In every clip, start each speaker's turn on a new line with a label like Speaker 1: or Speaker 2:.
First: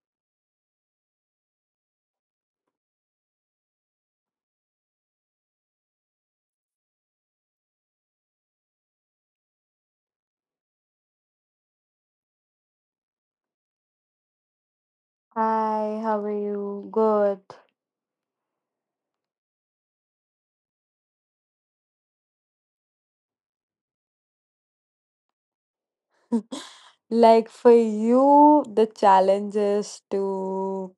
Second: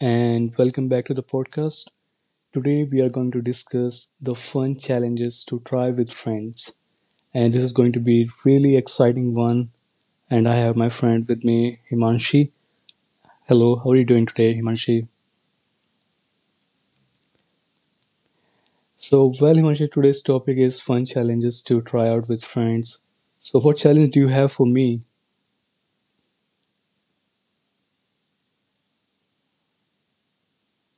Speaker 1: and welcome back to the podcast. Today, we are going to discuss the fun challenges to try with friends, and this is going to be a really exciting one. And I have my friend with me, Himanshi. Hello, how are you doing today, Himanshi?
Speaker 2: Hi, how are you? Good.
Speaker 1: Himanshi, today's topic is fun challenges to try out with friends. So, what challenge do you have for me?
Speaker 2: Like for you, the challenge is to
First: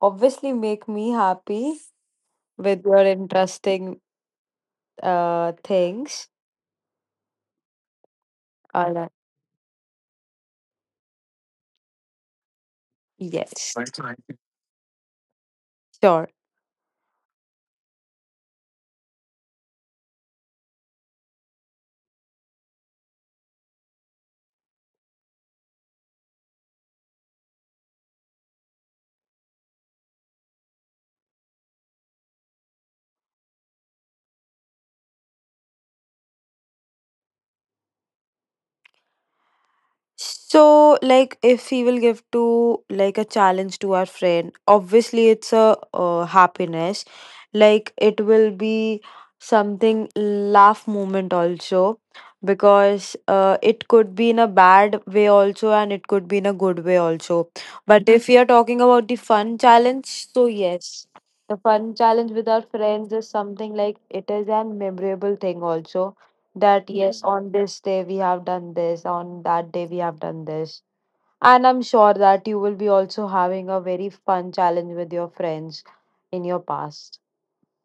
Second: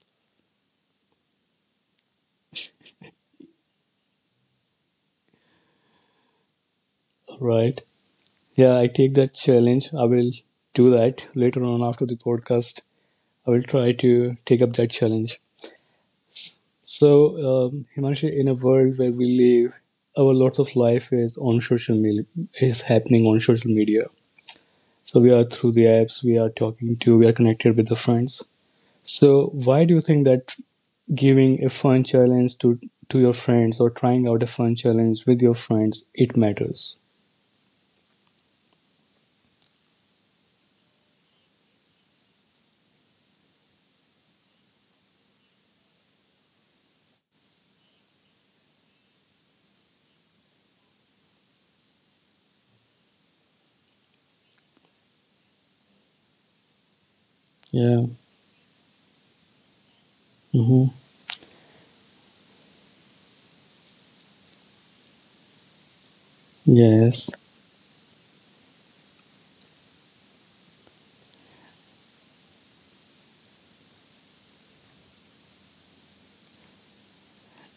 Speaker 2: obviously make me happy with your interesting things.
Speaker 1: Right? Yeah, I
Speaker 2: All right.
Speaker 1: take that challenge. I will do that later on after the podcast. I will
Speaker 2: Yes.
Speaker 1: try to take up that challenge.
Speaker 2: Sure.
Speaker 1: So, Himanshi, in a world where we live, our lots of life is on social media, is happening on social media. So we are through the apps, we are connected with the friends. So why do you think that giving a fun challenge to your friends or trying out a fun challenge with your friends it matters?
Speaker 2: So, like, if he will give to like a challenge to our friend, obviously it's a happiness. Like, it will be something laugh moment also, because it could be in a bad way also, and it could be in a good way also. But
Speaker 1: Yeah.
Speaker 2: if we are talking about the fun challenge, so
Speaker 1: hmm
Speaker 2: yes, the fun challenge with our friends is something like it is an memorable thing also that yes. Mhm.
Speaker 1: Yes.
Speaker 2: On this day we have done this, on that day we have done this, and I'm sure that you will be also having a very fun challenge with your friends in your past.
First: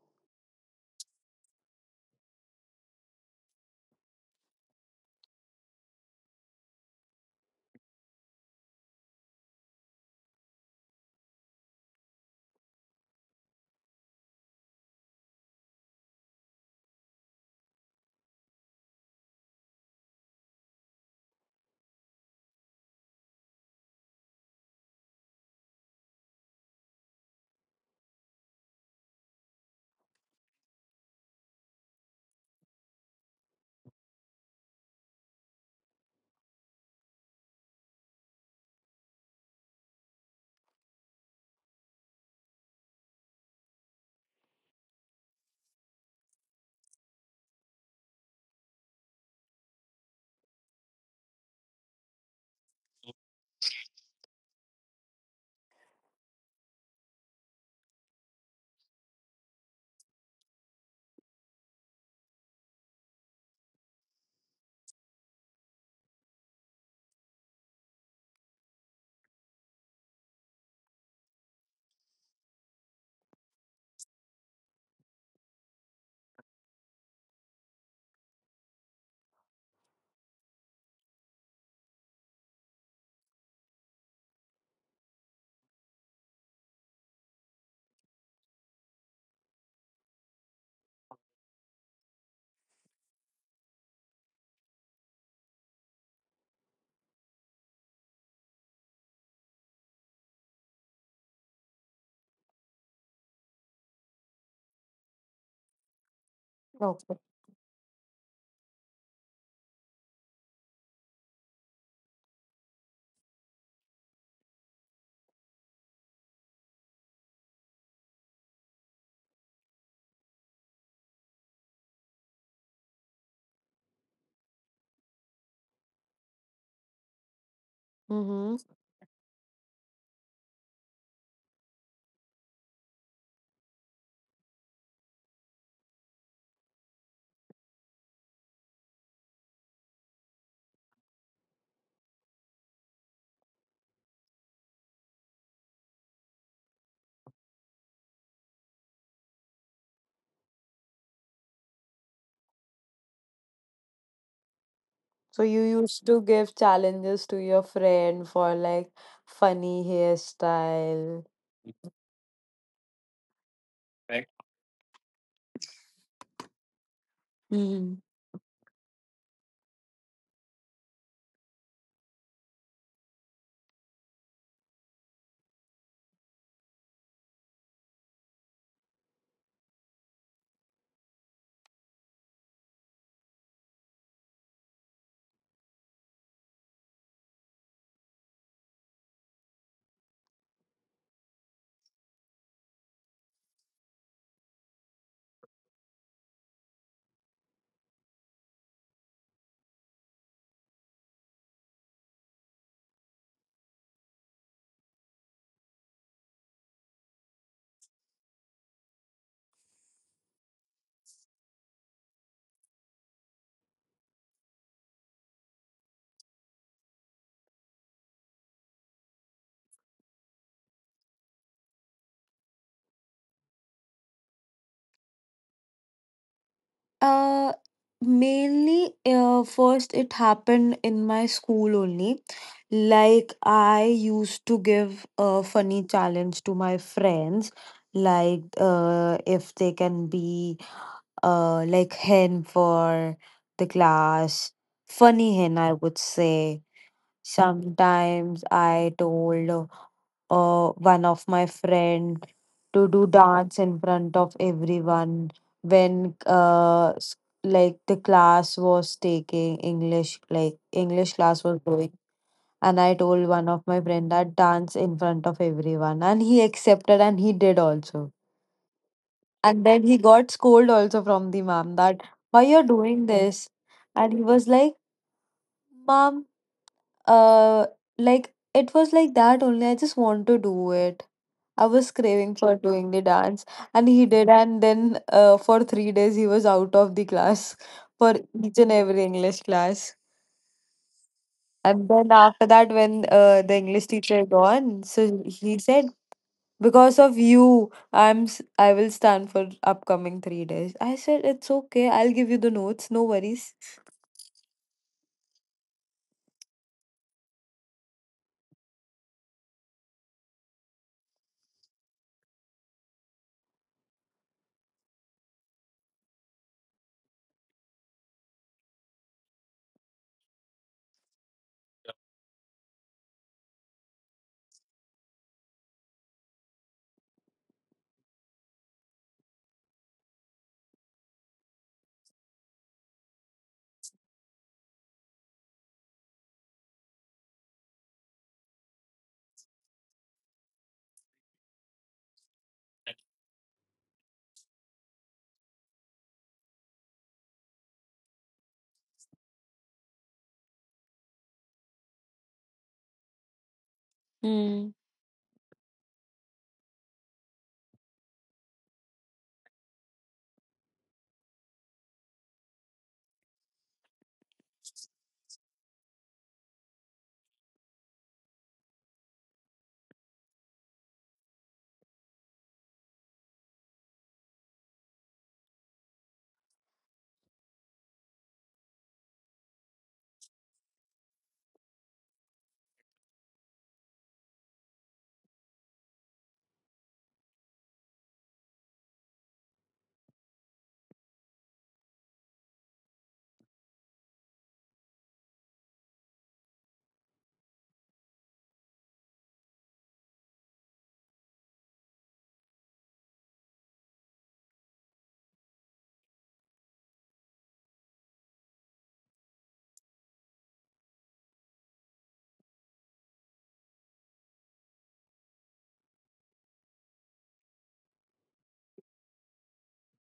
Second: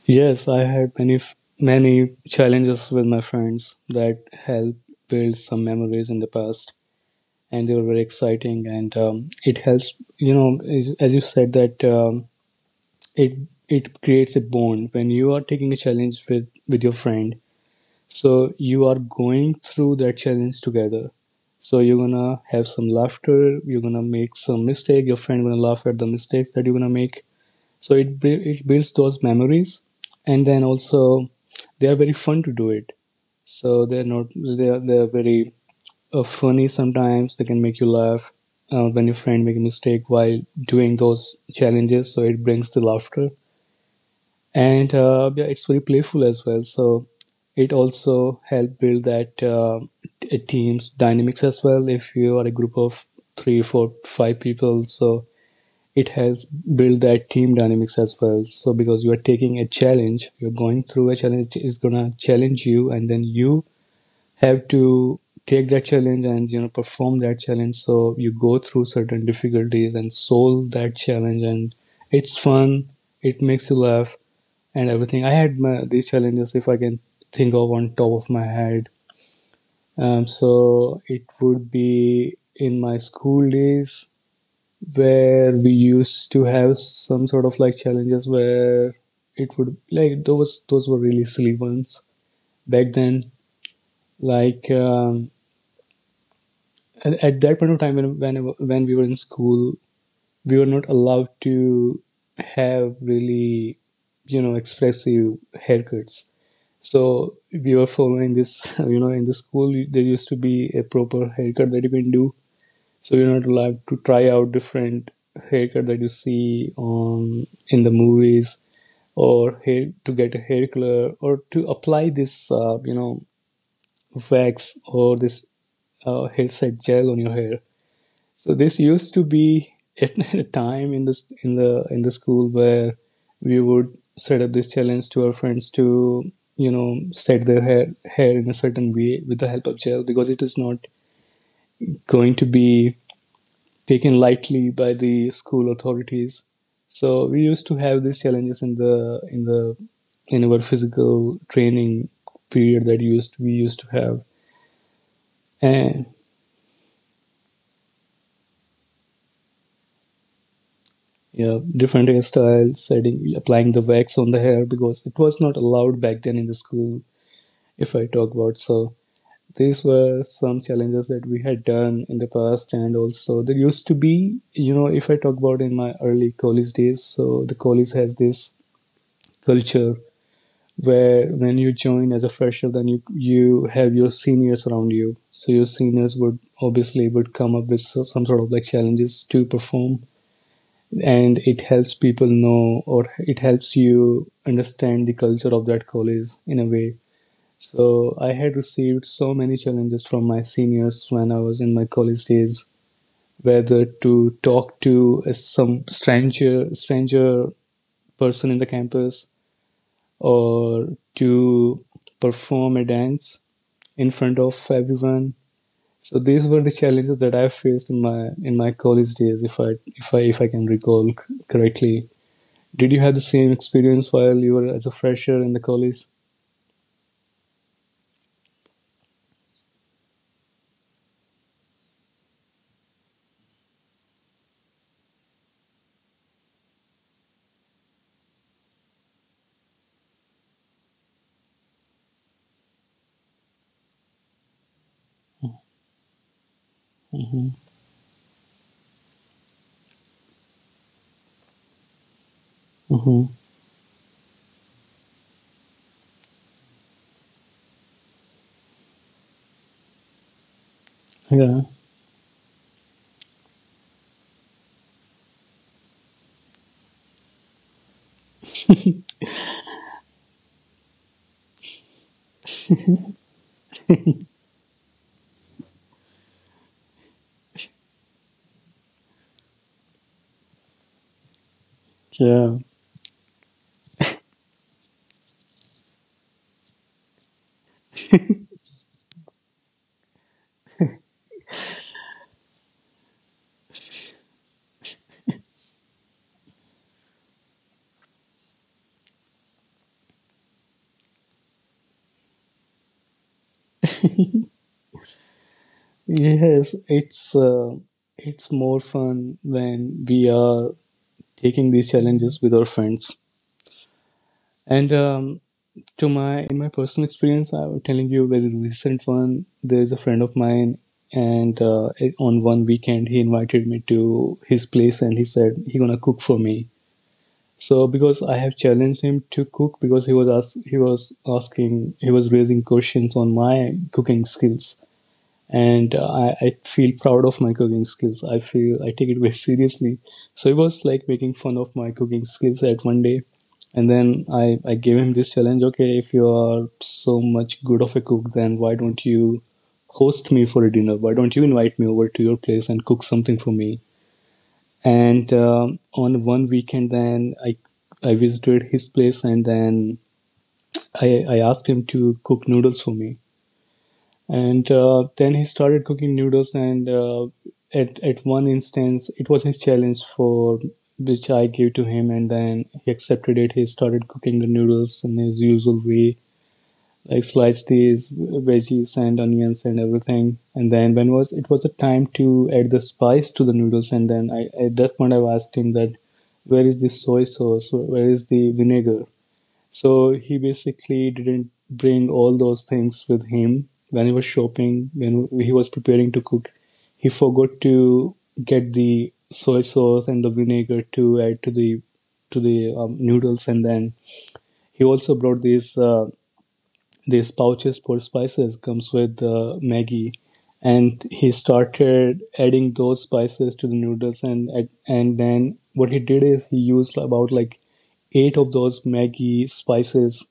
Speaker 1: Yes, I had many challenges with my friends that help build some memories in the past. And they were very exciting. And it helps, you know, as you said that it it creates a bond when you are taking a challenge with your friend. So you are going through that challenge together. So you're gonna have some laughter. You're gonna make some mistake. Your friend gonna laugh at the mistakes that you're gonna make. So it builds those memories, and then also they are very fun to do it. So they're not they are, they are very funny, sometimes they can make you laugh when your friend make a mistake while doing those challenges, so it brings the laughter. And yeah, it's very playful as well, so it also help build that team's dynamics as well. If you are a group of three, four, five people, so it has build that team dynamics as well. So because you are taking a challenge, you're going through a challenge, it's gonna challenge you and then you have to take that challenge and, you know, perform that challenge, so you go through certain difficulties and solve that challenge, and it's fun, it makes you laugh and everything. I had my, these challenges, if I can think of on top of my head, so it would be in my school days where we used to have some sort of like challenges where it would like those were really silly ones back then, like at that point of time when we were in school, we were not allowed to have really, you know, expressive haircuts. So
Speaker 2: Okay.
Speaker 1: we were following this you know, in the school there used to be a proper haircut that you can do. So you're not allowed to try out different haircut that you see on in the movies or hair to get a hair color or to apply this you know, wax or this hair set gel on your hair. So
Speaker 2: Mm-hmm.
Speaker 1: this used to be at a time in this in the school where we would set up this challenge to our friends to, you know, set their hair hair in a certain way with the help of gel, because it is not going to be taken lightly by the school authorities. So we used to have these challenges in the in the in our physical training period that used we used to have.
Speaker 2: So you used
Speaker 1: And
Speaker 2: to give challenges to your friend for like funny hairstyle.
Speaker 1: yeah, different hairstyles, setting, applying the wax on the hair, because it was not allowed back then in the school, if I talk about. So these were some challenges that we had done in the past, and also there used to be, you know, if I talk about in my early college days, so the college has this culture where when you join as a fresher, then you have your seniors around you. So your seniors would obviously would come up with some sort of like challenges to perform, and it helps people know, or it helps you understand the culture of that college in a way. So I had received so many challenges from my seniors when I was in my college days, whether to talk to some stranger stranger person in the campus or to perform a dance in front of everyone. So these were the challenges that I faced in my college days, if I can recall correctly. Did you have the same experience while you were as a fresher in the college?
Speaker 2: Uh, Mainly, first it happened in my school only. Like I used to give a funny challenge to my friends, like if they can be like hen for the class, funny hen I would say.
Speaker 1: Mm-hmm.
Speaker 2: Sometimes I told one of my friend to do
Speaker 1: Mm-hmm.
Speaker 2: dance in front of everyone when like the class was taking english, like english class
Speaker 1: Yeah.
Speaker 2: was going, and I told one of my friend that dance in front of everyone, and he accepted and he did also. And then he got scold also from the mom that why you're doing this. And he was like, mom, uh, like it was like that only. I just want to do it. I was craving
Speaker 1: Yeah.
Speaker 2: for doing the dance, and he did. And then, for 3 days, he was out of the class for each and every English class. And then after that, when the English teacher gone, so he said, "Because of you, I will stand for upcoming 3 days." I said, "It's okay. I'll give you the notes. No worries."
Speaker 1: Yes, it's more fun when we are taking these challenges with our friends. And to my in my personal experience, I was telling you a very recent one. There's a friend of mine, and on one weekend he invited me to his place, and he said he gonna cook for me. So because I have challenged him to cook, because he was asking, he was raising questions on my cooking skills, and I feel proud of my cooking skills. I feel I take it very seriously. So he was like making fun of my cooking skills at one day, and then I gave him this challenge, okay, if you are so much good of a cook, then why don't you host me for a dinner, why don't you invite me over to your place and cook something for me.
Speaker 2: Hmm.
Speaker 1: And on one weekend, then I visited his place, and then I asked him to cook noodles for me. And then he started cooking noodles, and at one instance, it was his challenge for which I gave to him, and then he accepted it. He started cooking the noodles in his usual way, like sliced these veggies and onions and everything, and then when was it was a time to add the spice to the noodles, and then at that point I asked him that where is the soy sauce, where is the vinegar. So he basically didn't bring all those things with him when he was shopping, when he was preparing to cook, he forgot to get the soy sauce and the vinegar to add to the noodles. And then he also brought these pouches for spices comes with Maggie, and he started adding those spices to the noodles, and then what he did is he used about like eight of those Maggie spices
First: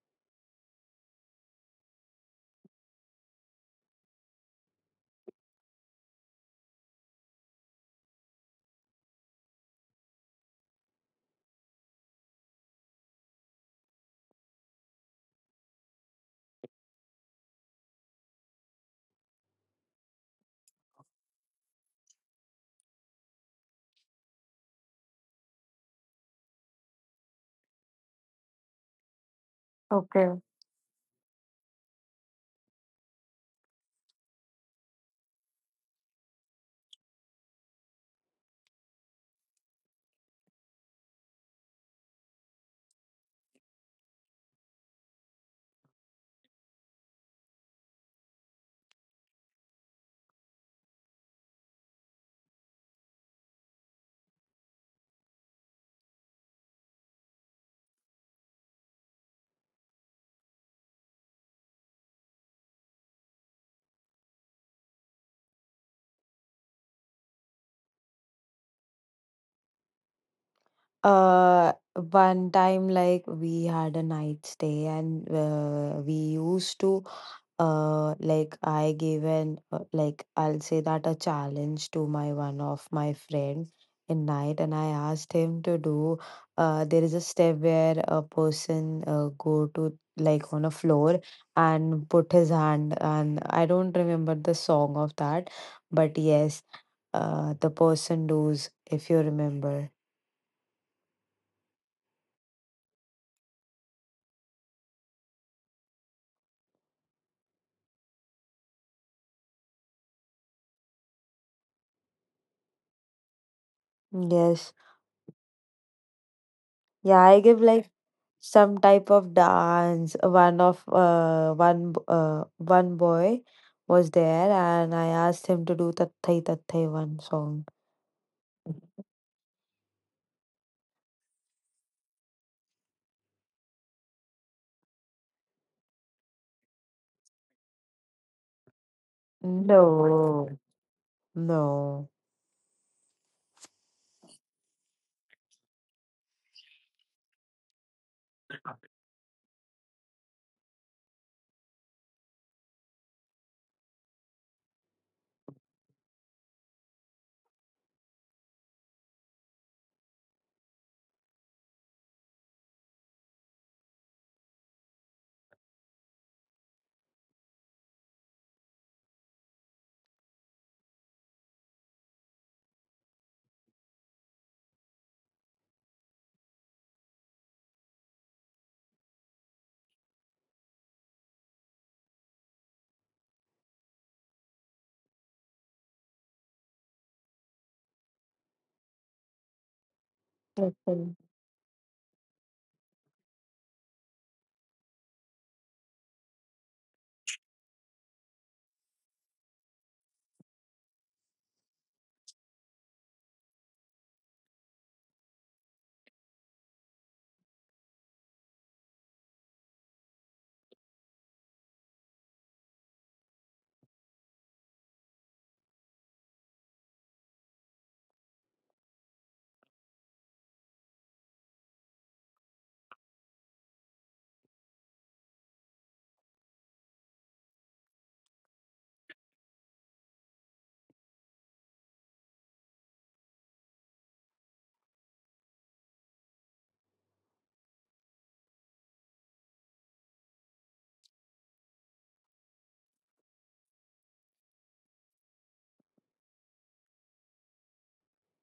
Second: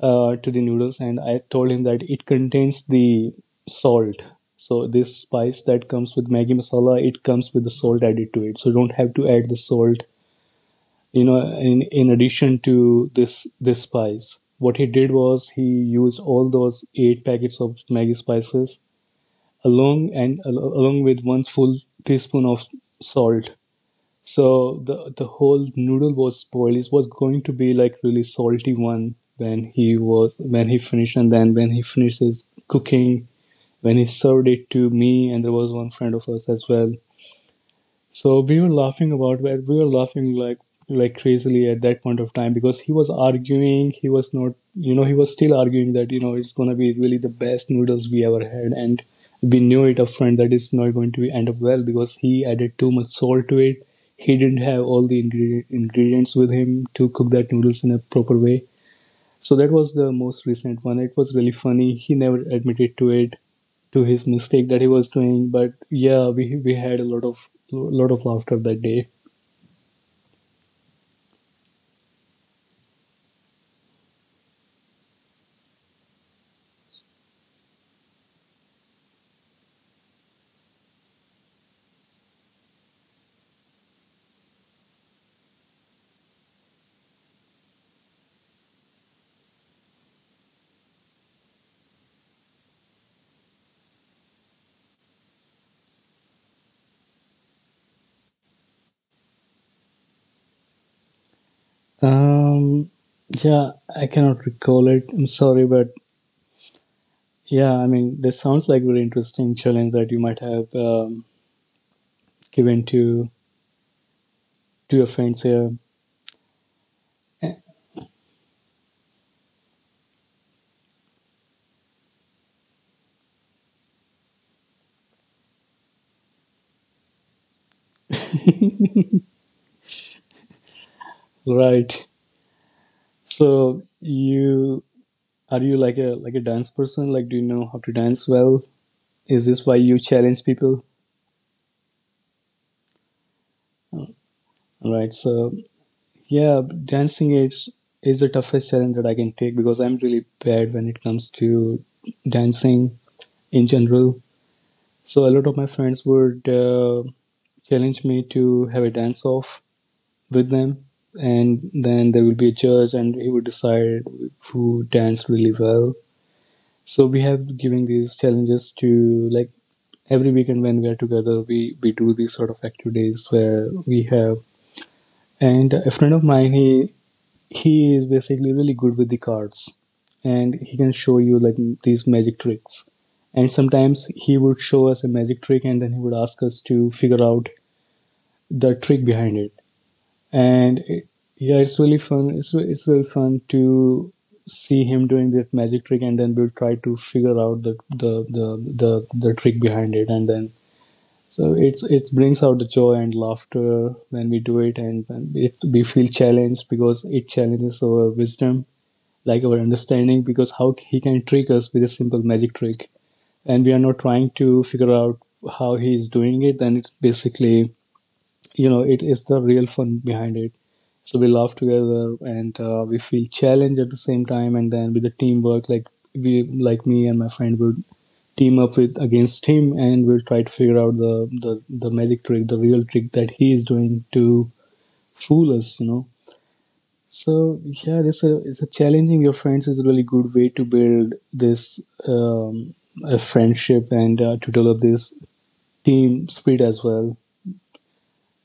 Speaker 1: to the noodles, and I told him that it contains the salt. So this spice that comes with Maggie masala, it comes with the salt added to it. So you don't have to add the salt, you know, in addition to this spice. What he did was he used all those eight packets of Maggi spices along, and along with one full teaspoon of salt. So the whole noodle was spoiled, it was going to be like really salty one, when
Speaker 2: Okay.
Speaker 1: he finished, and then when he finished his cooking, when he served it to me, and there was one friend of us as well, so we were laughing about it. We were laughing like crazily at that point of time because he was arguing. He was not, you know, he was still arguing that, you know, it's gonna be really the best noodles we ever had, and we knew it upfront that it's not going to end up well because he added too much salt to it. He didn't have all the ingredients with him to cook that noodles in a proper way. So that was the most recent one. It was really funny. He never admitted to it, to his mistake that he was doing. But yeah, we had a lot of laughter that day.
Speaker 2: Uh, One time, like we had a night stay, and like I gave like I'll say that a challenge to my one of my friend in night, and I asked him to do. There is a step where a person go to like on a floor and put his hand, and I don't remember the song of that, but yes, the person does if you remember.
Speaker 1: Um, yeah, I cannot recall it. I'm sorry, but yeah, I mean, this sounds like a really interesting challenge that you might have given
Speaker 2: Yes.
Speaker 1: to your friends here.
Speaker 2: Yeah, I
Speaker 1: Eh,
Speaker 2: give like some type of dance. One of one boy was there, and I asked him to do Tatthai Tatthai one song.
Speaker 1: right? So you are you like a dance person? Like, do you know how to dance well? Is this why you challenge
Speaker 2: No,
Speaker 1: people?
Speaker 2: no.
Speaker 1: Right. So yeah, dancing is the toughest challenge that I can take because I'm really bad when it comes to dancing in general. So a lot of my friends would challenge me to have a dance off with them, and then there will be a judge, and he would decide who danced really well. So we have giving these challenges to, like, every weekend when we are together, we do these sort of activities where we have. And a friend of mine, he is basically really good with the cards, and he can show you like these magic tricks, and sometimes he would show us a magic trick and then he would ask us to figure out the trick behind it.
Speaker 2: Okay.
Speaker 1: Yeah, it's really fun, it's really fun to see him doing that magic trick, and then we'll try to figure out the trick behind it, and then so it brings out the joy and laughter when we do it, and we feel challenged because it challenges our wisdom, like our understanding, because how he can trick us with a simple magic trick, and we are not trying to figure out how he is doing it, then it's basically it is the real fun behind it. So we laugh together, and we feel challenged at the same time, and then with the teamwork, like we like me and my friend would team up with against him, and we'll try to figure out the magic trick, the real trick that he is doing to fool us. So yeah, this is a challenging your friends is a really good way to build this um, a friendship, and to develop this team spirit as well.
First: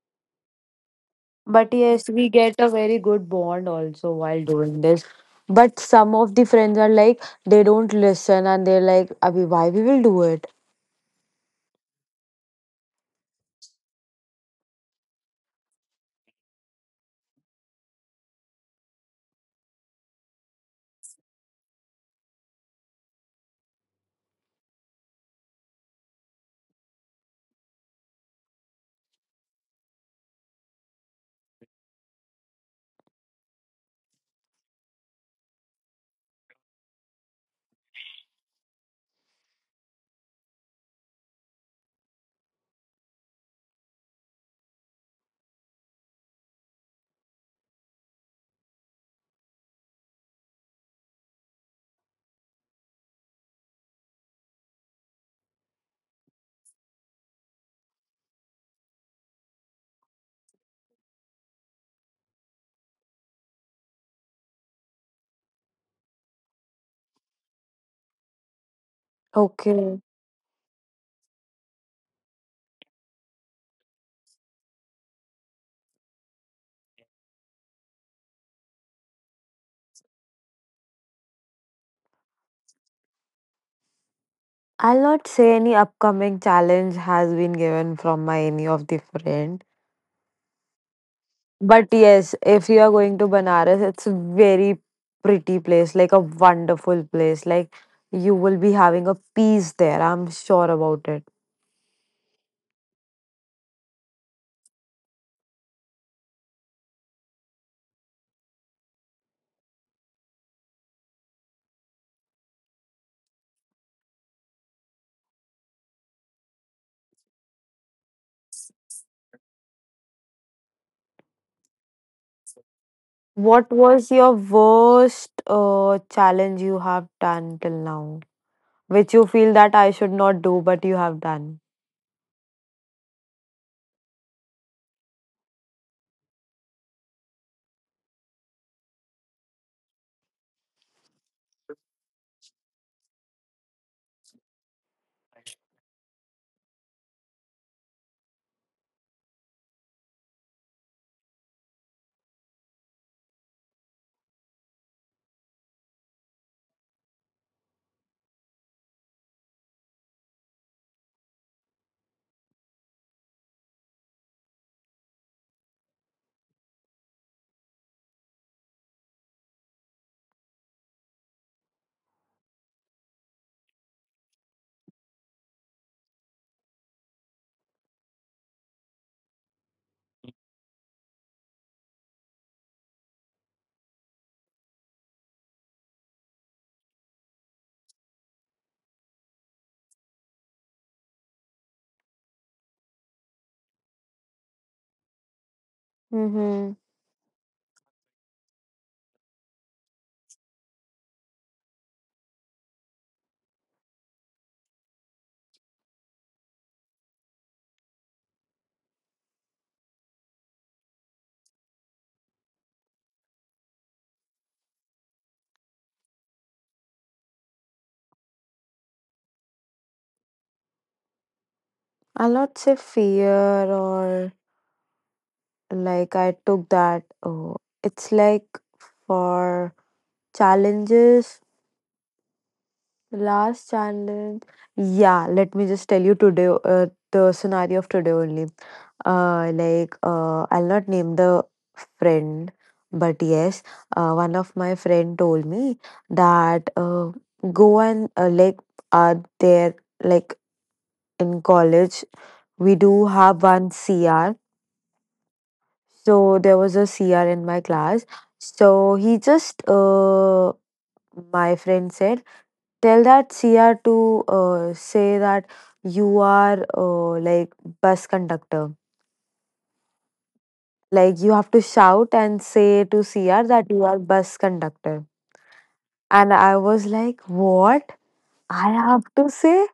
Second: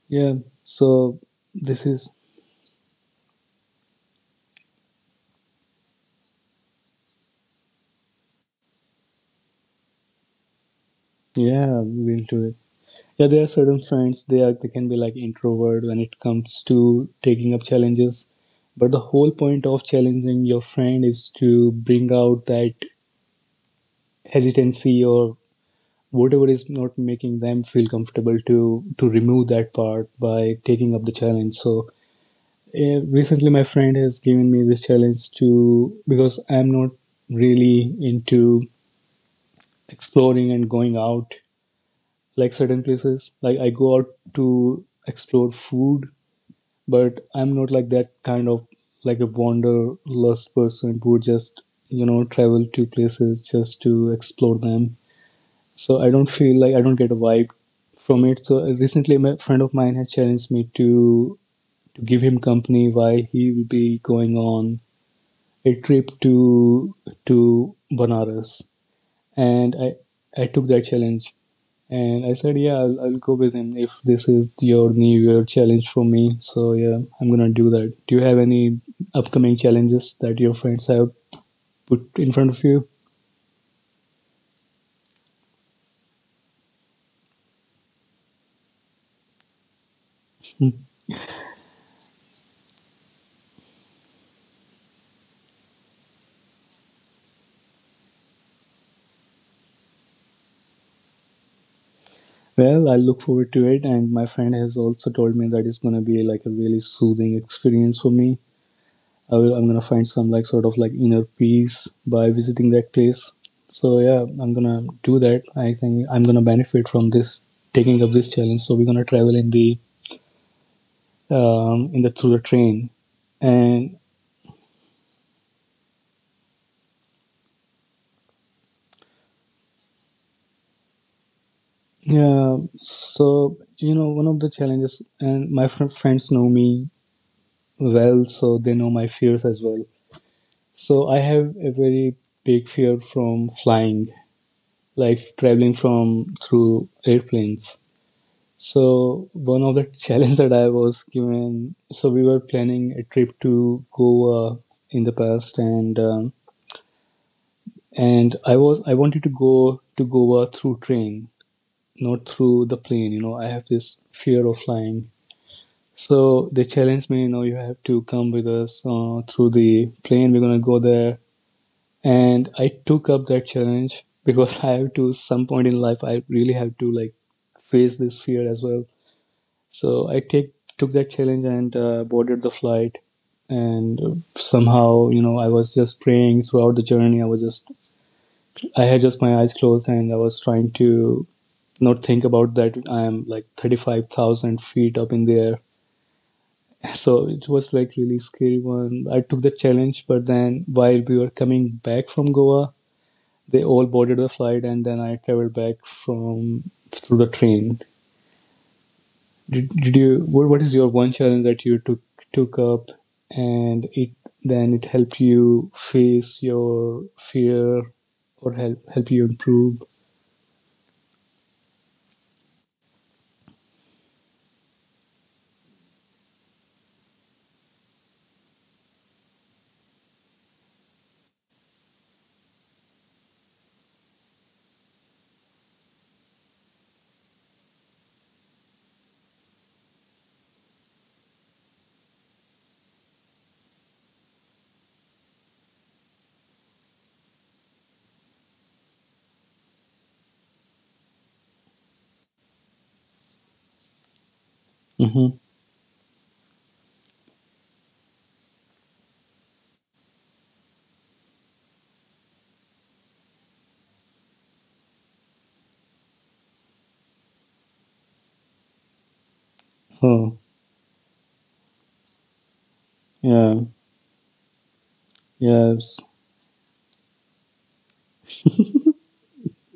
Speaker 1: Yeah. So
Speaker 2: But
Speaker 1: this
Speaker 2: yes,
Speaker 1: is
Speaker 2: we get a very good bond also while doing this. But some of the friends are like they don't listen and they're like, Abhi, why we will do it?
Speaker 1: Yeah, we'll do it. Yeah, there are certain friends, they can be like introvert when it comes to taking up challenges, but the whole point of challenging your friend is to bring out that hesitancy or whatever is not making them feel comfortable, to remove that part by taking up the challenge. So recently my friend has given me this challenge to, because I'm not really into exploring and going out, like certain places, like I go out to explore food, but I'm not like that kind of, like a wanderlust person who would just travel to places just to explore them, so I don't feel like, I don't get a vibe from it. So recently, my friend of mine has challenged me to give him company while he will be going on a trip to Banaras, and I
Speaker 2: Okay.
Speaker 1: I took that challenge, and I said, yeah, I'll go with him if this is your New Year challenge for me. So yeah, I'm gonna do that. Do you have any upcoming challenges that your friends have put in front of you?
Speaker 2: I'll not say any upcoming challenge has been given from my any of the friend.
Speaker 1: Hmm.
Speaker 2: But yes, if you are going to Banaras, it's a very pretty place, like a wonderful place. Like you will be having a peace there. I'm sure about it.
Speaker 1: Well, I look forward to it, and my friend has also told me that it's gonna be like a really soothing experience for me. I'm gonna find some like sort of like inner peace by visiting that place. So yeah, I'm gonna do that. I think I'm gonna benefit from this, taking up this challenge. So we're gonna travel in the through the train,
Speaker 2: What
Speaker 1: and
Speaker 2: was your worst challenge you have done till now, which you feel that I should not do, but you have done?
Speaker 1: yeah, so one of the challenges, and my friends know me well, so they know my fears as well. So I have a very big fear from flying, like traveling from through airplanes. So one of the challenge that I was given, so we were planning a trip to Goa in the past, and I wanted to go to Goa through train, not through the plane. You know, I have this fear of flying. So they challenged me, you have to come with us through the plane. We're gonna go there, and I took up that challenge because I have to, some point in life, I really have to like face this fear as well. So I take took that challenge, and boarded the flight, and somehow, I was just praying throughout the journey. I had just my eyes closed, and I was trying to not think about that I am like 35,000 feet up in the air.
Speaker 2: Mm-hmm.
Speaker 1: So it was like really scary one. I took the challenge, but then while we were coming back from Goa, they all boarded the flight, and then I traveled back from through the train. What is your one challenge that you took up, and it then it helped you face your fear, or help you improve?
Speaker 2: I'll not say fear or like I took that. Oh, it's like for challenges. Last challenge. Yeah, let me just tell you today the scenario of today only. I'll not name the friend, but yes, one of my friend told me that go and like are there like in college we do have one CR.
Speaker 1: Mm-hmm.
Speaker 2: So there was a CR in my class. So he just, my friend said, tell that CR to say that you are like bus conductor.
Speaker 1: Oh,
Speaker 2: Like you have to shout and say to CR
Speaker 1: yeah.
Speaker 2: that you are bus conductor.
Speaker 1: Yes.
Speaker 2: And I was like, what? I have to say?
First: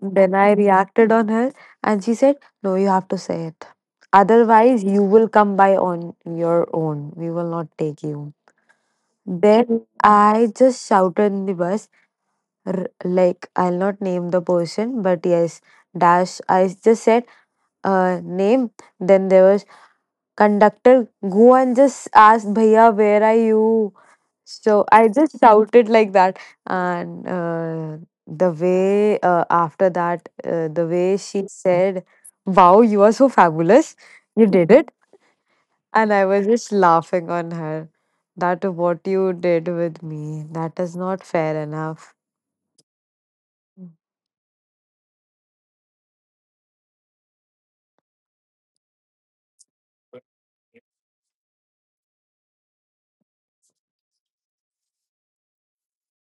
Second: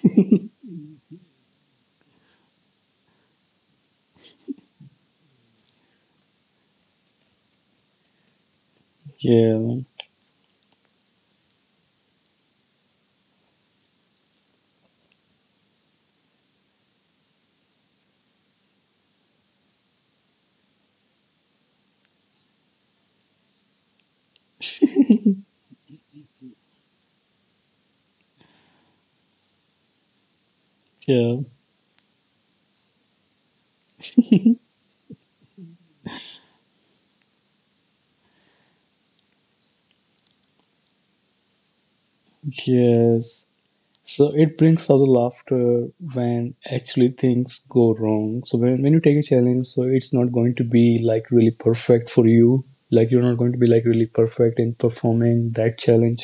Speaker 2: Then I reacted on her and she said, no, you have to say it. Otherwise, you will come by on your own. We will not take you. Then
Speaker 1: Yeah,
Speaker 2: I just shouted in the bus, like, I'll not name the person, but yes, dash. I just said, name. Then there was conductor, go and just ask, Bhaiya, where are you? So I just shouted like that. And the way after that, the way
Speaker 1: yeah,
Speaker 2: she said, wow, you are so fabulous. You did it. And I was just laughing on her. That what you did with me. That is not fair enough.
Speaker 1: yes. So it brings out the laughter when actually things go wrong. So when you take a challenge, so it's not going to be like really perfect for you. Like you're not going to be like really perfect in performing that challenge.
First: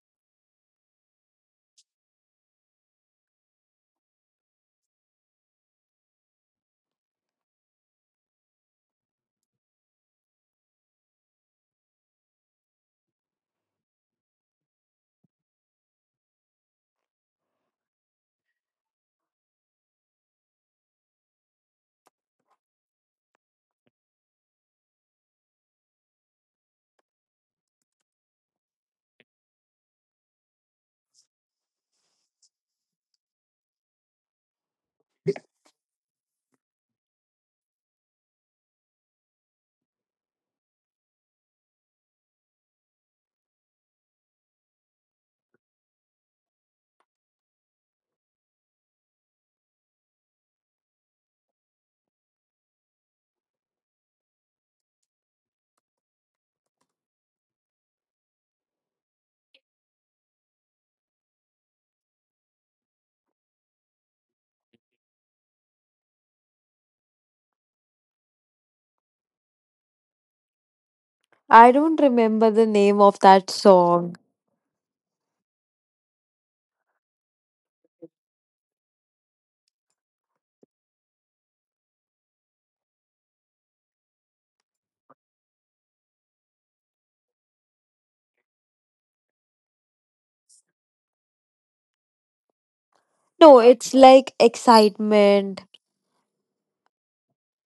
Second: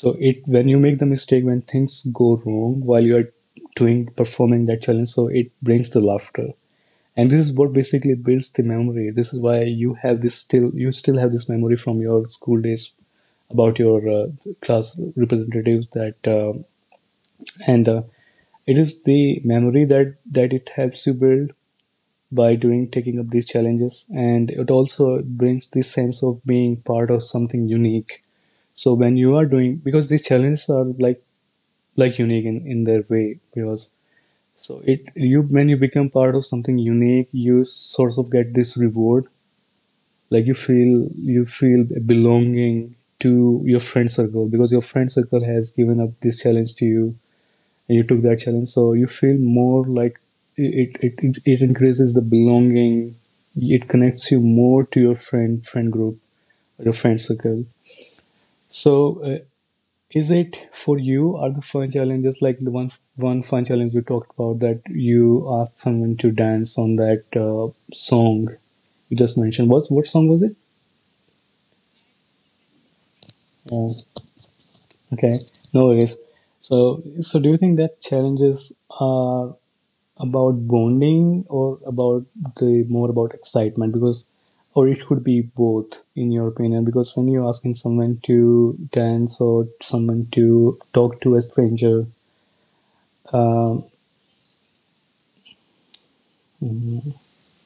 Speaker 1: So it when you make the mistake, when things go wrong while you're doing performing that challenge, so it brings the laughter. And this is what basically builds the memory. This is why you still have this memory from your school days about your class representatives, that and it is the memory that it helps you build by doing taking up these challenges, and it also brings this sense of being part of something unique. So when you are doing, because these challenges are like unique in their way, because so it you when you become part of something unique, you sort of get this reward. Like you feel belonging to your friend circle because your friend circle has given up this challenge to you, and you took that challenge, so you feel more like it increases the belonging, it connects you more to your friend group, your friend circle. So is it for you are the fun challenges, like the one fun challenge you talked about that you asked someone to dance on that song you just mentioned? What song was it?
Speaker 2: I don't remember the name of that
Speaker 1: Oh,
Speaker 2: song.
Speaker 1: okay, no worries. So do you think that challenges are about bonding or about the more about excitement, because, or it could be both in your opinion, because when you're asking someone to dance or someone to talk to a stranger,
Speaker 2: No,
Speaker 1: um,
Speaker 2: it's like excitement,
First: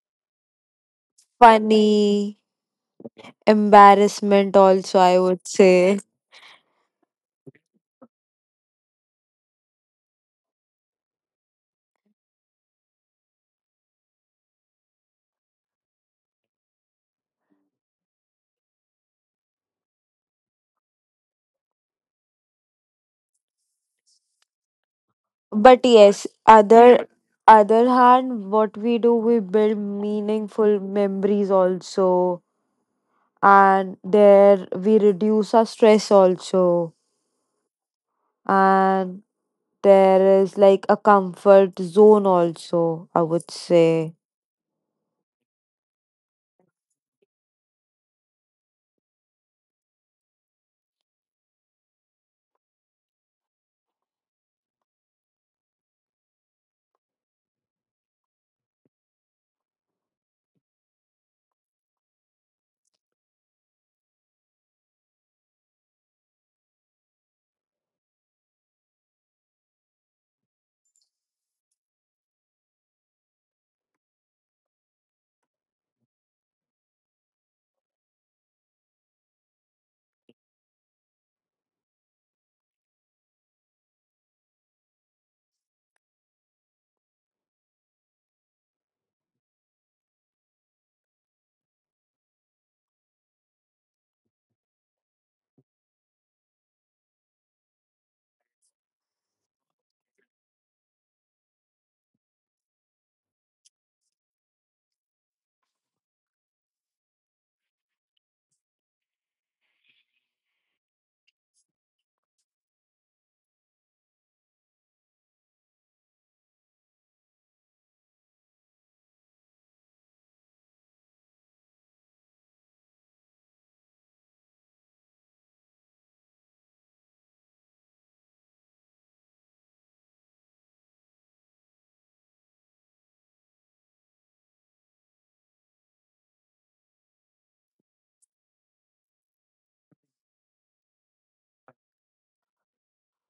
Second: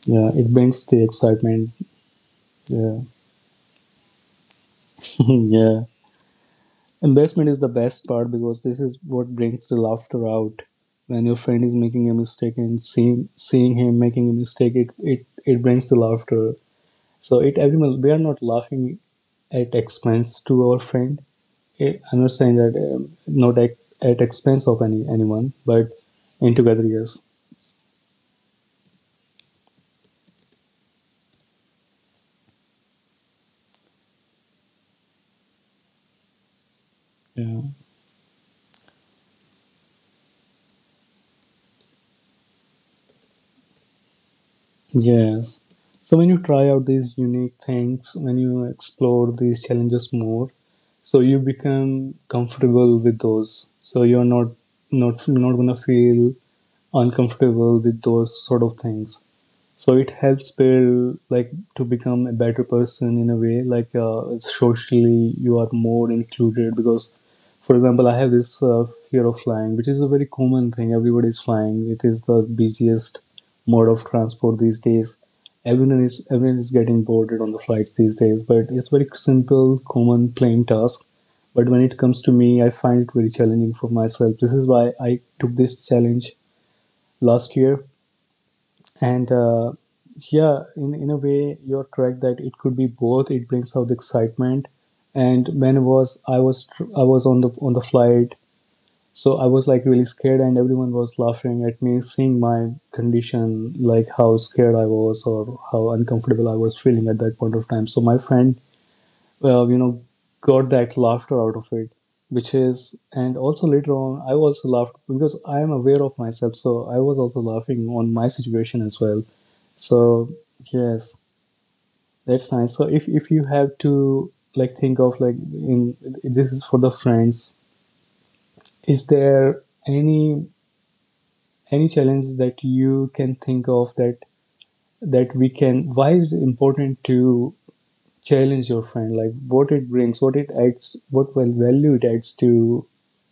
Speaker 1: yeah, it brings the excitement.
Speaker 2: funny,
Speaker 1: Yeah.
Speaker 2: embarrassment also I would
Speaker 1: Yeah.
Speaker 2: say.
Speaker 1: Investment is the best part because this is what brings the laughter out when your friend is making a mistake, and seeing him making a mistake, it brings the laughter. So it everyone, we are not laughing at expense to our friend. I'm not saying that, not at, expense of anyone, but
Speaker 2: But yes,
Speaker 1: in together, yes.
Speaker 2: other other hand what we do we build meaningful memories also, and there we reduce our stress also,
Speaker 1: Yeah,
Speaker 2: and there is like a comfort zone also, I would say.
Speaker 1: yes. So when you try out these unique things, when you explore these challenges more, so you become comfortable with those. So you're not gonna feel uncomfortable with those sort of things. So it helps build like to become a better person in a way. Like socially, you are more included because, for example, I have this fear of flying, which is a very common thing. Everybody is flying. It is the busiest mode of transport these days. Everyone is getting boarded on the flights these days. But it's very simple, common, plain task. But when it comes to me, I find it very challenging for myself. This is why I took this challenge last year, and yeah, in a way, you're correct that it could be both. It brings out the excitement. And when it was I was tr- I was on the flight, so I was like really scared, and everyone was laughing at me, seeing my condition, like how scared I was or how uncomfortable I was feeling at that point of time. So my friend uh, you know, got that laughter out of it, which is, and also later on, I also laughed because I am aware of myself, so I was also laughing on my situation as well. So yes, that's nice. So if you have to like think of like in, this is for the friends, is there any any challenge that you can think of that we can? Why is it important to challenge your friend? Like what it brings, what it adds, what well value it adds to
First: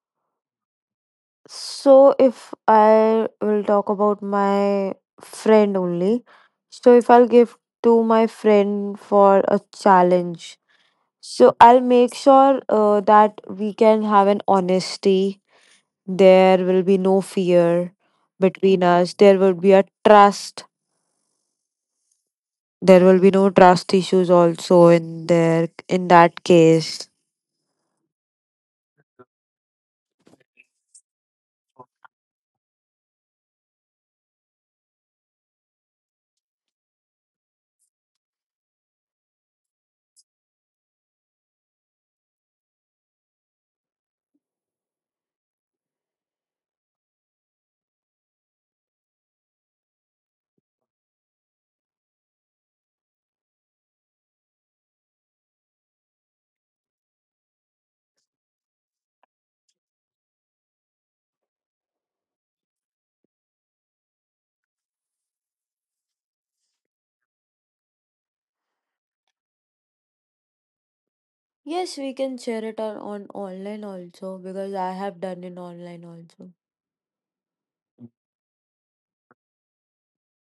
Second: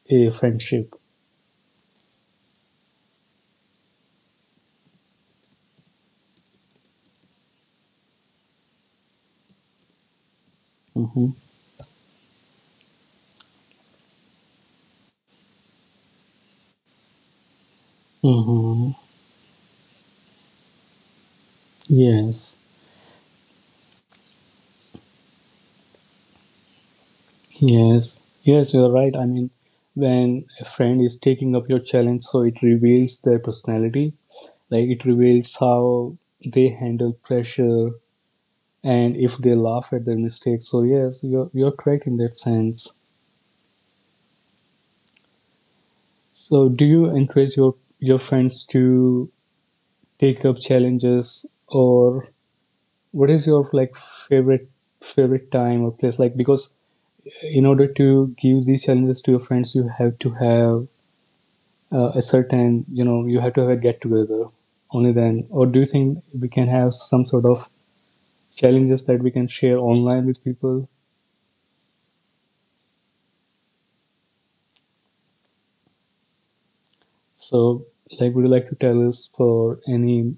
Speaker 1: a friendship.
Speaker 2: So if I will talk about my friend only, so if I'll give to my friend for a challenge,
Speaker 1: Hmm.
Speaker 2: so I'll make sure that we can have an honesty. There will be no fear between
Speaker 1: Hmm.
Speaker 2: us. There will be a trust.
Speaker 1: Yes,
Speaker 2: There will be no trust issues also in there in that case.
Speaker 1: yes, yes, you're right. I mean, when a friend is taking up your challenge, so it reveals their personality, like it reveals how they handle pressure and if they laugh at their mistakes. So, yes, you're correct in that sense. So, do you encourage your friends to take up challenges, or what is your, like, favorite time or place, like, because in order to give these challenges to your friends you have to have a certain, you have to have a get together only then, or do you think we can have some sort of challenges that we can share online with people?
Speaker 2: Yes, we can share it on online also because I have done it online also.
Speaker 1: So, like, would you like to tell us for any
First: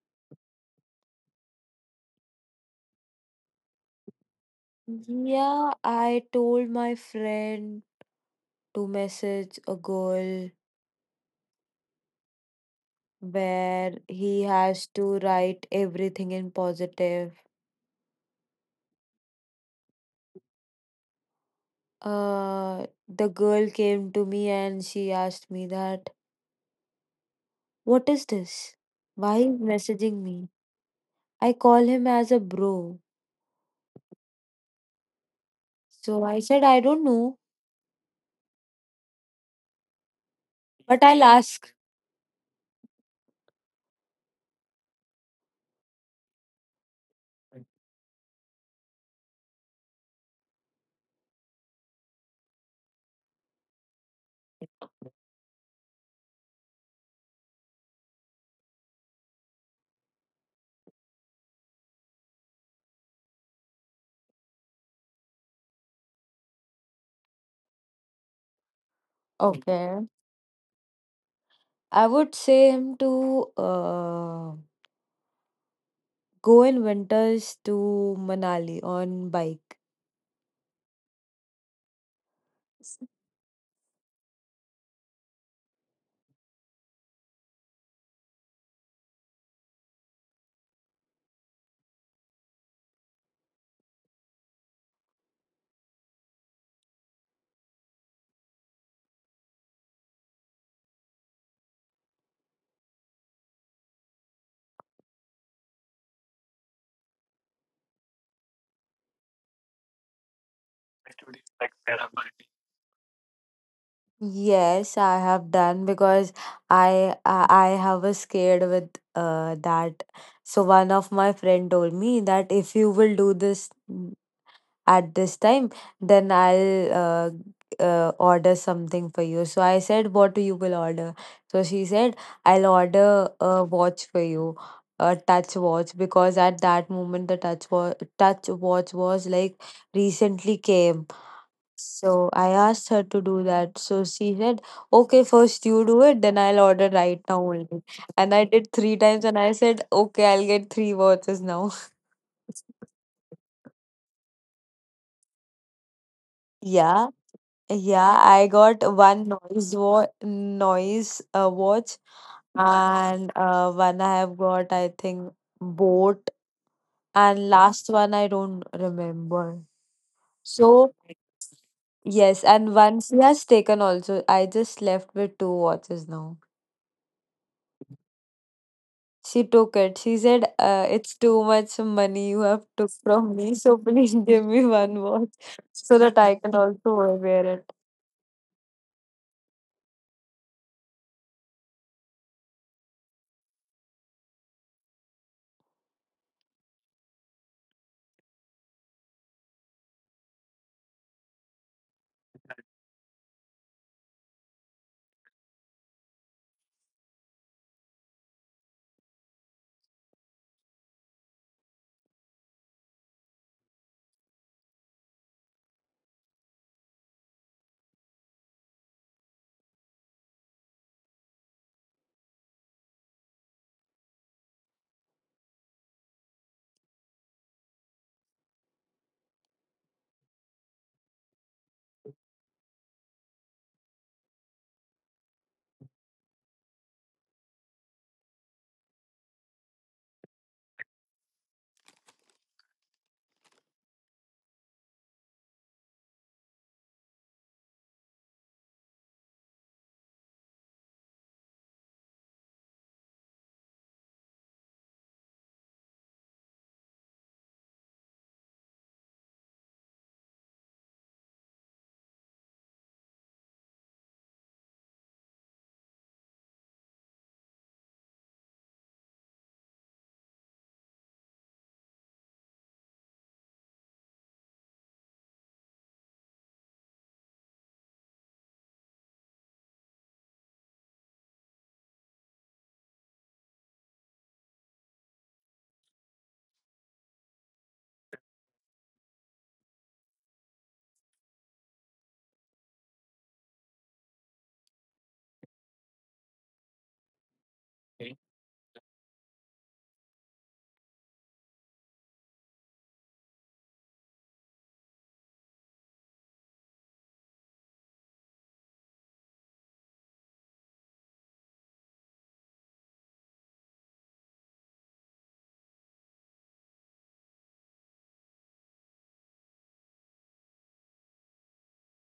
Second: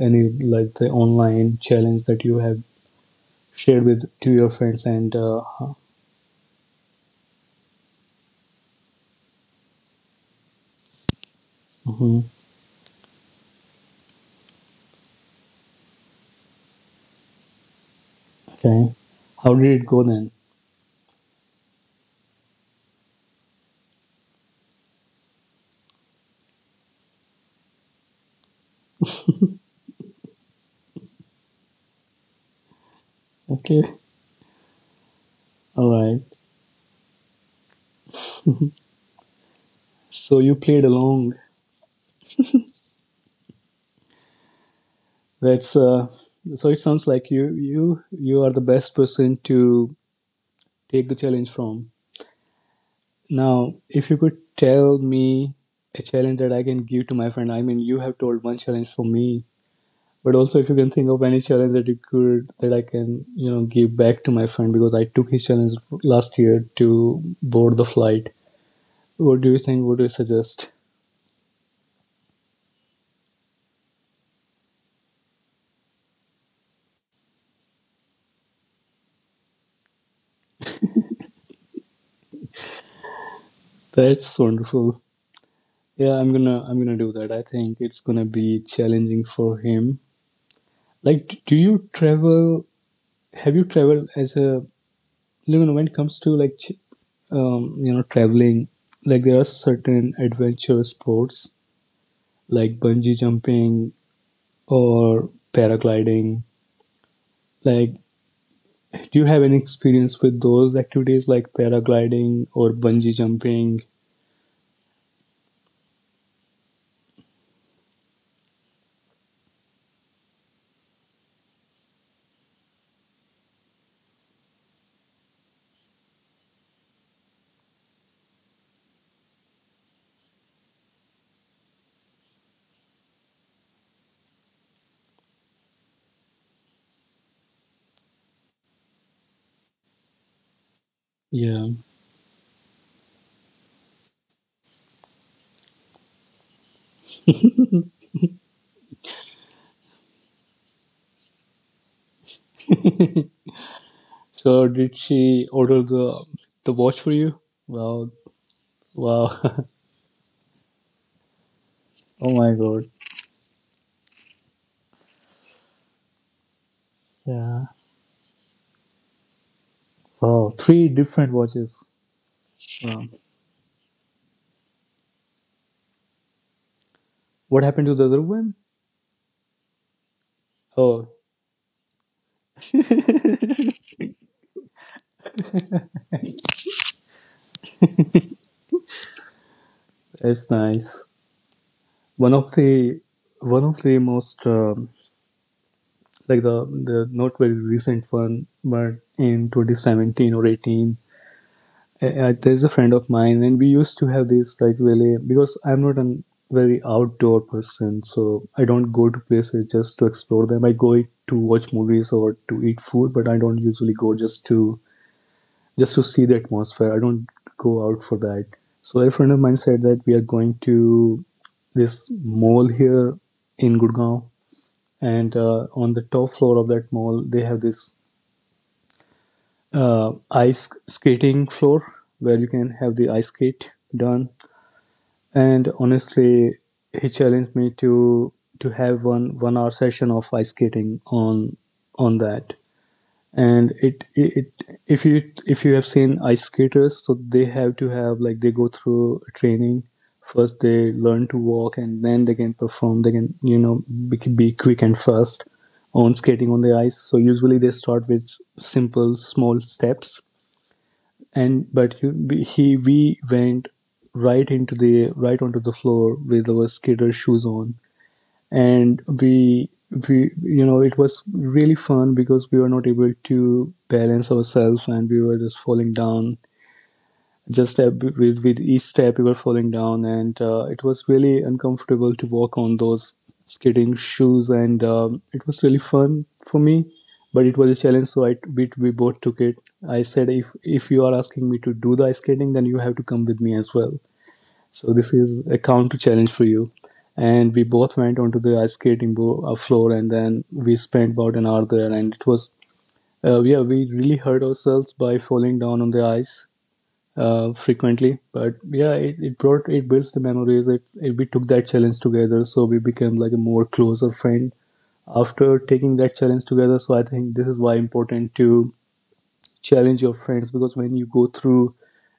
Speaker 1: any like, the online challenge that you have shared with to your friends and
Speaker 2: Mm, yeah, I told my friend to message a girl
Speaker 1: mhm,
Speaker 2: where he has to write everything in positive.
Speaker 1: okay, how did it go then?
Speaker 2: The girl came to me and she asked me that, what is this? Why is messaging me? I call him as a bro.
Speaker 1: Okay. All right.
Speaker 2: So I said, I don't know,
Speaker 1: So you played
Speaker 2: but I'll
Speaker 1: along.
Speaker 2: ask.
Speaker 1: That's So. It sounds like you are the best person to take the challenge from. Now, if you could tell me a challenge that I can give to my friend, I mean, you have told one challenge for me, but also if you can think of any challenge that I can, give back to my friend, because I took his challenge last year to board the flight. What do you think? What do
Speaker 2: Okay.
Speaker 1: you suggest?
Speaker 2: I would say him to go in winters to Manali on bike.
Speaker 1: That's wonderful. Yeah, I'm gonna do that. I think it's gonna be challenging for him. Like, do you travel have you traveled as a when it comes to, like, traveling, like, there are certain adventure sports like bungee jumping or paragliding. Like, do you have any experience with those activities like paragliding or bungee jumping?
Speaker 2: Yes, I have done because I have a scared with that. So one of my friend told me that if you will do this at this time then I'll order something for you. So I said what you will order. So she said I'll order a watch for you, a touch watch, because at that moment the touch watch was like recently came.
Speaker 1: Yeah.
Speaker 2: So I asked her to do that. So she said okay, first you do it then I'll order right now only. And I did three times and I said okay, I'll get three watches now.
Speaker 1: So did she order the the watch
Speaker 2: Yeah.
Speaker 1: for you? Wow.
Speaker 2: Yeah, I got one
Speaker 1: Wow.
Speaker 2: noise watch,
Speaker 1: Oh my god.
Speaker 2: and one I have got I think boat, and
Speaker 1: Yeah.
Speaker 2: last one I don't remember.
Speaker 1: Wow,
Speaker 2: So
Speaker 1: three different watches.
Speaker 2: yes, and
Speaker 1: Wow,
Speaker 2: one she has taken also. I just left with two watches now.
Speaker 1: what happened to the other one?
Speaker 2: She took it. She said,
Speaker 1: Oh,
Speaker 2: it's too much money you have took from me, so please give me one watch so that I can also wear it.
Speaker 1: it's nice. One of the one of the most, like, the not very recent one, but in 2017 or 18. There's a friend of mine, and we used to have this, like, really, because I'm not a very outdoor person, so I don't go to places just to explore them. I go to watch movies or to eat food, but I don't usually go just to, just to see the atmosphere. I don't go out for that. So a friend of mine said that we are going to this mall here in Gurgaon, and on the top floor of that mall they have this ice skating floor where you can have the ice skate done. And honestly, he challenged me to have one hour session of ice skating on that. And it, if you, have seen ice skaters, so they have to have, like, they go through training. First they learn to walk, and then they can perform, they can, be quick and fast on skating on the ice. So usually they start with simple small steps, and but you, he we went right onto the floor with our skater shoes on. And we you know it was really fun because we were not able to balance ourselves, and we were just falling down. Just with each step we were falling down, and it was really uncomfortable to walk on those skating shoes. And it was really fun for me, but it was a challenge. So we both took it. I said, if, you are asking me to do the ice skating, then you have to come with me as well. So this is a counter challenge for you. And we both went onto the ice skating floor, and then we spent about an hour there. And it was, yeah, we really hurt ourselves by falling down on the ice frequently. But yeah, it builds the memories. It we took that challenge together, so we became, like, a more closer friend after taking that challenge together. So I think this is why important to challenge your friends, because when you go through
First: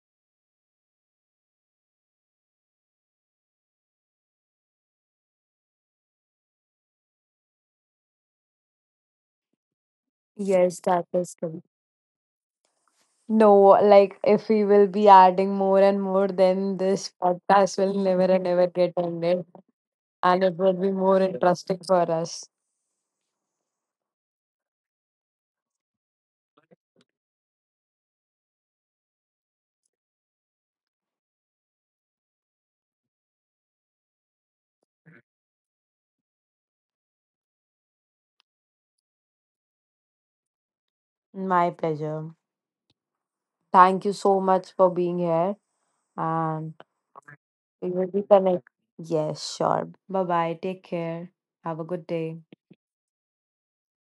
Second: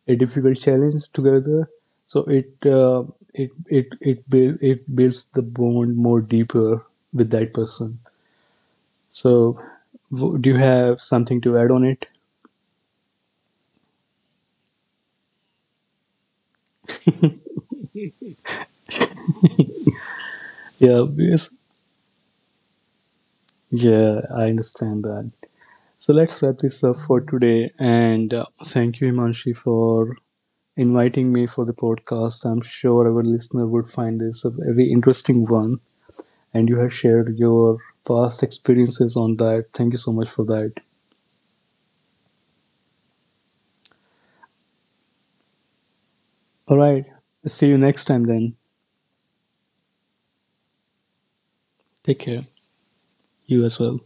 Speaker 1: a difficult challenge together, so it builds the bond more deeper with that person. So, do you
Speaker 2: Yes,
Speaker 1: have
Speaker 2: that is
Speaker 1: something to
Speaker 2: correct.
Speaker 1: add on it?
Speaker 2: No, like if we will be adding more and more, then this podcast will never and ever get ended. And it will be
Speaker 1: Yeah.
Speaker 2: more
Speaker 1: Yes.
Speaker 2: interesting for us.
Speaker 1: Yeah, I understand that. So let's wrap this up for today, and thank you, Himanshi, for inviting me for the podcast. I'm sure our listener would find this a very interesting one, and you have shared your past experiences on that. Thank you so much for that.
Speaker 2: My pleasure. Thank you so much for being here. And
Speaker 1: All right. See you
Speaker 2: we
Speaker 1: next
Speaker 2: will be
Speaker 1: time then.
Speaker 2: connected. Yes, sure. Bye bye. Take care. Have a good
Speaker 1: Take
Speaker 2: day.
Speaker 1: care. You as well.